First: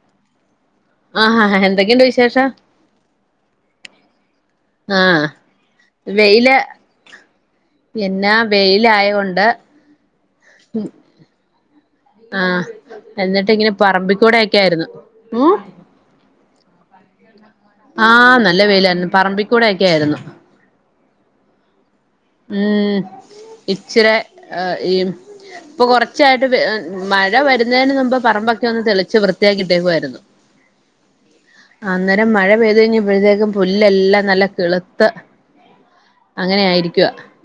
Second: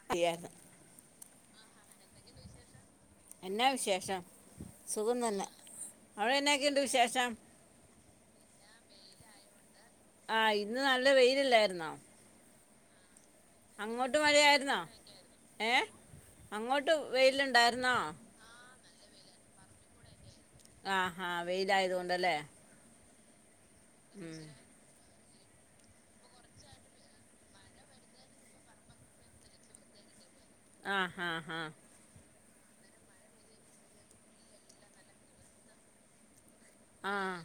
[unintelligible] ആഹാ ആ എന്തൊക്കെയുണ്ട് വിശേഷം? എന്നാ വിശേഷം സുഖൊന്നു ആഹ് അല്ല. വെയില് അവിടെഎന്നാക്കെണ്ട് വിശേഷം? എന്നാ വെയിലായോണ്ട്. ആഹ് ഇന്ന് നല്ല വെയിലല്ലായിരുന്നോ. ആഹ് എന്നിട്ട് ഇങ്ങനെ മഴയായിരുന്നോ പറമ്പിക്കൂടെയക്കായിരുന്നു ഊ. ഏ അങ്ങോട്ട് വെയിലുണ്ടായി ആഹ് നല്ല വെയിലായിരുന്നു. പറമ്പിക്കൂടെയക്കെ ആയിരുന്നു. ആഹാ വെയിലായതുകൊണ്ടല്ലേ ഉം ഇച്ചിരി ഉം. ഏഹ് ഈമ് ഇപ്പൊ കൊറ്ച്ചായിട്ട് ഏഹ് മഴ വരുന്നേന് മുമ്പ് പറമ്പൊക്കെ ഒന്ന് തെളിച്ച് വൃത്തിയാക്കി ഇട്ടേക്കുവായിരുന്നു [inaudible] ആഹ് ഹാ ഹാ അന്നേരം മഴ പെയ്തു കഴിഞ്ഞപ്പോഴത്തേക്കും പുല്ലെല്ലാം നല്ല കിളുത്ത് അങ്ങനെ ആയിരി ആഹ്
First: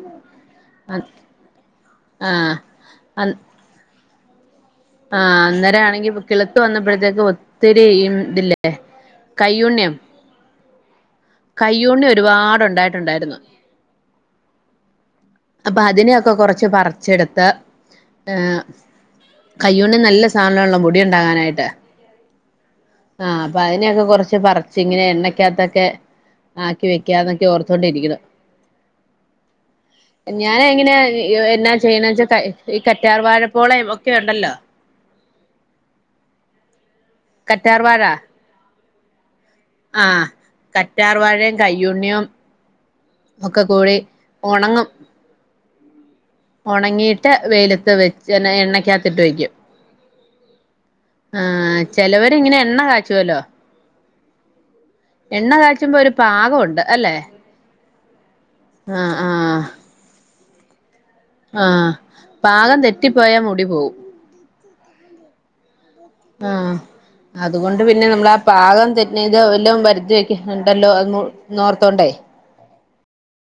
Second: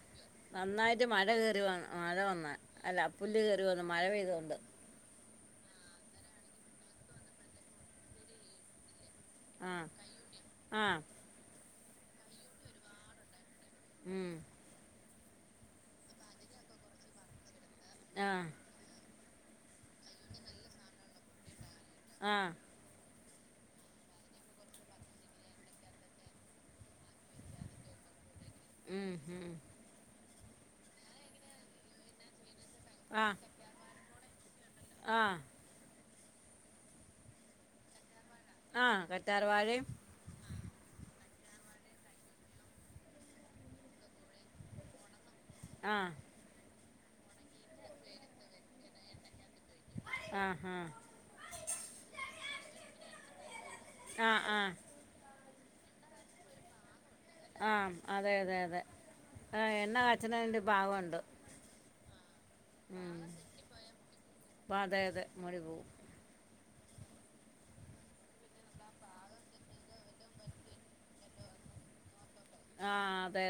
നന്നായിട്ട് മഴ കേറി വ മഴ വന്ന് അല്ല ആഹ് പുല്ല് ര് വന്ന് മഴ പെയ്തോണ്ട് ആഹ് അന്നേര ആണെങ്കി ഇപ കിളിത്തു വന്നപ്പഴത്തേക്കും ഒത്തിരി ഇമ് ഇതില്ലെ ആ കയ്യുണ്ണ്യൊ ആ കയ്യുണ്ണി ഒരുപാടു ഉണ്ടായിട്ടുണ്ടായിരുന്നു ഉം അപ്പ അതിനെയൊക്ക കൊറച്ച് പറിച്ചെടുത്ത് ആ ഏഹ് കയ്യുണ്ണി നല്ല സാധനാണലൊ മുടി ഉണ്ടാകാനായിട്ട് ആ ആഹ് അപ്പൊ അതിനെയൊക്കെ കൊറച്ച് പറിച്ച് ഇങ്ങനെ എണ്ണക്കകത്തൊക്കെ ആക്കി വെക്കാന്നൊക്കെ ഓർത്തോണ്ടിരിക്ക്ണു ഉം, ഉം. ഞാന് എങ്ങനെ എന്നാ ചെയ്യ്ണ വെച്ച ഈ കറ്റാർ വാഴ പോളെ ഒക്കെ ഉണ്ടല്ലൊ ആഹ് കറ്റാർവാഴ ആഹ് കറ്റാർവാഴീം ആഹ് കറ്റാർവാഴീം, കൈയുണ്ണിയും ഒക്ക കൂടി ഒണങ്ങും ആഹ് ഓണങ്ങീട്ട് വെയിലത്ത് വെച്ച് എണ്ണയ്ക്കകത്തിട്ട് വെക്കും ആഹ് ഹാ ആഹ് ചെലോര് ഇങ്ങന എണ്ണ കാച്ചുവല്ലൊ ആഹ് ആഹ് എണ്ണ കാച്ചുമ്പൊ ഒരു പാകവുണ്ട് അല്ലെ ആഹ് അതെ അതെ അതെ ആ ആ ആഹ് എണ്ണ കാച്ചുന്നതിന്റെ പാകമുണ്ട് ആഹ് പാകം തെറ്റിപ്പോയ മുടി പോവും അതേ അതേ മുടി പോവും ആഹ് അതുകൊണ്ട് പിന്ന നമ്മള ആഹ് പാകം തെറ്റ ഇത് എല്ലാം വരുത്തി വെക്കുന്നുണ്ടല്ലൊ ന്നോർത്തോണ്ടെ ആഹ് അതേ